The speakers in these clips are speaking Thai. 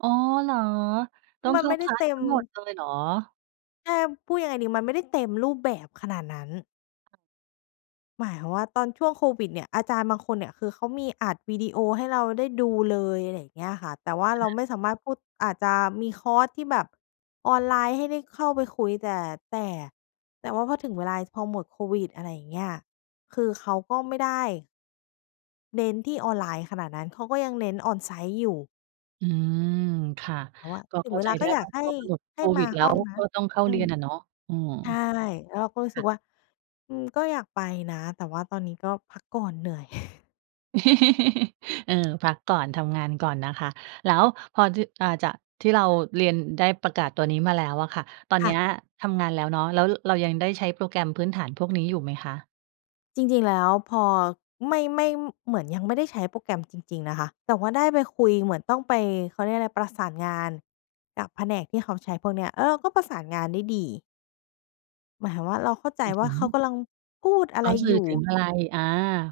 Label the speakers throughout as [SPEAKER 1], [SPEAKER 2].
[SPEAKER 1] อ๋อ เหรอ
[SPEAKER 2] ซ
[SPEAKER 1] ต
[SPEAKER 2] ึ่
[SPEAKER 1] ้
[SPEAKER 2] ง
[SPEAKER 1] อง
[SPEAKER 2] มั
[SPEAKER 1] เ
[SPEAKER 2] น
[SPEAKER 1] ข้
[SPEAKER 2] ไ
[SPEAKER 1] า
[SPEAKER 2] ม่ไ
[SPEAKER 1] ค
[SPEAKER 2] ด้
[SPEAKER 1] ลา
[SPEAKER 2] เต
[SPEAKER 1] ส
[SPEAKER 2] ็
[SPEAKER 1] ท
[SPEAKER 2] ม
[SPEAKER 1] ั้งหมดเลยเหรอ?
[SPEAKER 2] ใช่ พูดยังไงดี? มันไม่ได้เต็มรูปแบบขนาดนั้น
[SPEAKER 1] อา
[SPEAKER 2] หมายความว่า ตอนช่วงโควิดเนี่ย อาจารย์บางคนเนี่ย คือเขามีอัดวิดีโอให้เราได้ดูเลย อะไรอย่างเงี้ยค่ะ แต่ว่าเร
[SPEAKER 1] อ
[SPEAKER 2] า
[SPEAKER 1] า
[SPEAKER 2] ไม่สามารถพูด อาจจะมีคอร์สที่แบบ ออนไลน์ให้ได้เข้าไปคุย แต่ แต่ แต่ว่าพอถึงเวลา พอหมดโควิด อะไรอย่างเงี้ย คือเขาก็ไม่ได้ เน้นที่ออนไลน์ขนาดนั้น เขาก็ยังเน้น on-site อยู่
[SPEAKER 1] อืม ค่ะ
[SPEAKER 2] แต่ว่า
[SPEAKER 1] ก็
[SPEAKER 2] ถ
[SPEAKER 1] เ
[SPEAKER 2] ึ
[SPEAKER 1] ข้
[SPEAKER 2] ง
[SPEAKER 1] า
[SPEAKER 2] เว
[SPEAKER 1] ใจ
[SPEAKER 2] ลา
[SPEAKER 1] ไ
[SPEAKER 2] ก
[SPEAKER 1] ด
[SPEAKER 2] ็
[SPEAKER 1] ้
[SPEAKER 2] อย
[SPEAKER 1] ว
[SPEAKER 2] า
[SPEAKER 1] ่
[SPEAKER 2] ก
[SPEAKER 1] า
[SPEAKER 2] ให
[SPEAKER 1] พ
[SPEAKER 2] ้
[SPEAKER 1] อหมดโ
[SPEAKER 2] ให
[SPEAKER 1] ค
[SPEAKER 2] ้ม
[SPEAKER 1] วิ
[SPEAKER 2] า
[SPEAKER 1] ด แล้
[SPEAKER 2] ห้อ
[SPEAKER 1] ว
[SPEAKER 2] งน
[SPEAKER 1] ก
[SPEAKER 2] ะ
[SPEAKER 1] ็ต้องเข้า
[SPEAKER 2] อื
[SPEAKER 1] เรีย
[SPEAKER 2] ม
[SPEAKER 1] นอะเนาะ อืม
[SPEAKER 2] ใช่ แล้วเราก็รู้
[SPEAKER 1] ค
[SPEAKER 2] สึ
[SPEAKER 1] ่
[SPEAKER 2] ก
[SPEAKER 1] ะ
[SPEAKER 2] ว่า "อืม ก็อยากไปนะ แต่ว่าตอนนี้ก็พักก่อนเหนื่อย"
[SPEAKER 1] เออ พักก่อน ทำงานก่อนนะคะ แล้วพอ จ อ่า จะ ที่เราเรียนได้ประกาศตัวนี้มาแล้วอะค่ะ ตอน
[SPEAKER 2] ค
[SPEAKER 1] เ
[SPEAKER 2] ่
[SPEAKER 1] นี้
[SPEAKER 2] ะ
[SPEAKER 1] ยทำงานแล้วเนาะ แล้วเรายังได้ใช้โปรแกรมพื้นฐานพวกนี้อยู่ไหมคะ?
[SPEAKER 2] จริง ๆ แล้วพอไม่ ไม่ เหมือนยังไม่ได้ใช้โปรแกรมจริง ๆ นะคะ แต่ว่าได้ไปคุยเหมือนต้องไป เขาเรียกอะไร ประสานงานกับแผนกที่เขาใช้พวกเนี้ย แล้วเราก็ประสานงานได้ดี หมายความว่า เราเข้าใจ
[SPEAKER 1] หมาย
[SPEAKER 2] ว
[SPEAKER 1] ถ
[SPEAKER 2] ่า
[SPEAKER 1] ึง
[SPEAKER 2] เขากำลังพูดอะ
[SPEAKER 1] เข
[SPEAKER 2] ไร
[SPEAKER 1] าสื
[SPEAKER 2] อย
[SPEAKER 1] ่
[SPEAKER 2] ู
[SPEAKER 1] อ
[SPEAKER 2] ่
[SPEAKER 1] ถึงอะไร อา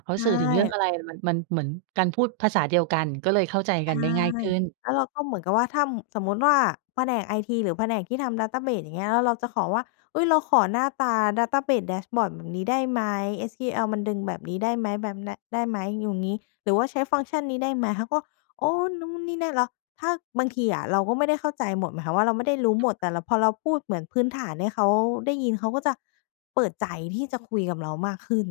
[SPEAKER 1] เขา
[SPEAKER 2] ใช
[SPEAKER 1] สื่อถึงเรื่อง
[SPEAKER 2] ่
[SPEAKER 1] อะไร? มัน มันเหมือนการพูดภาษาเดียวกัน ก็เลยเข้าใจ
[SPEAKER 2] ใช
[SPEAKER 1] กั
[SPEAKER 2] ่
[SPEAKER 1] นได้ง่ายขึ้น
[SPEAKER 2] แล้วเราก็เหมือนกับว่า ถ้าสมมุติว่า แผนกไอทีหรือแผนกที่ทำดาตาเบส อย่างเงี้ย แล้วเราจะขอว่า "เฮ้ย เราขอหน้าตา Database Dashboard แบบนี้ได้ไหม SEL มันดึงแบบนี้ได้ไหม แบบ น ได้ไหม" อยู่งี้ หรือว่า "ใช้ฟังก์ชั่นนี้ได้ไหม" เขาก็ โอ้ นู่นนี่นั่นแล้ว ถ้า บางทีอะเราก็ไม่ได้เข้าใจหมดหมายความว่า เราไม่ได้รู้
[SPEAKER 1] ค
[SPEAKER 2] หม
[SPEAKER 1] ่ะ
[SPEAKER 2] ด แต่เรา พอเราพูดเหมือนพื้นฐานให้เขาได้ยิน เขาก็จะเปิดใจ ที่จะคุยกับเรามากขึ้น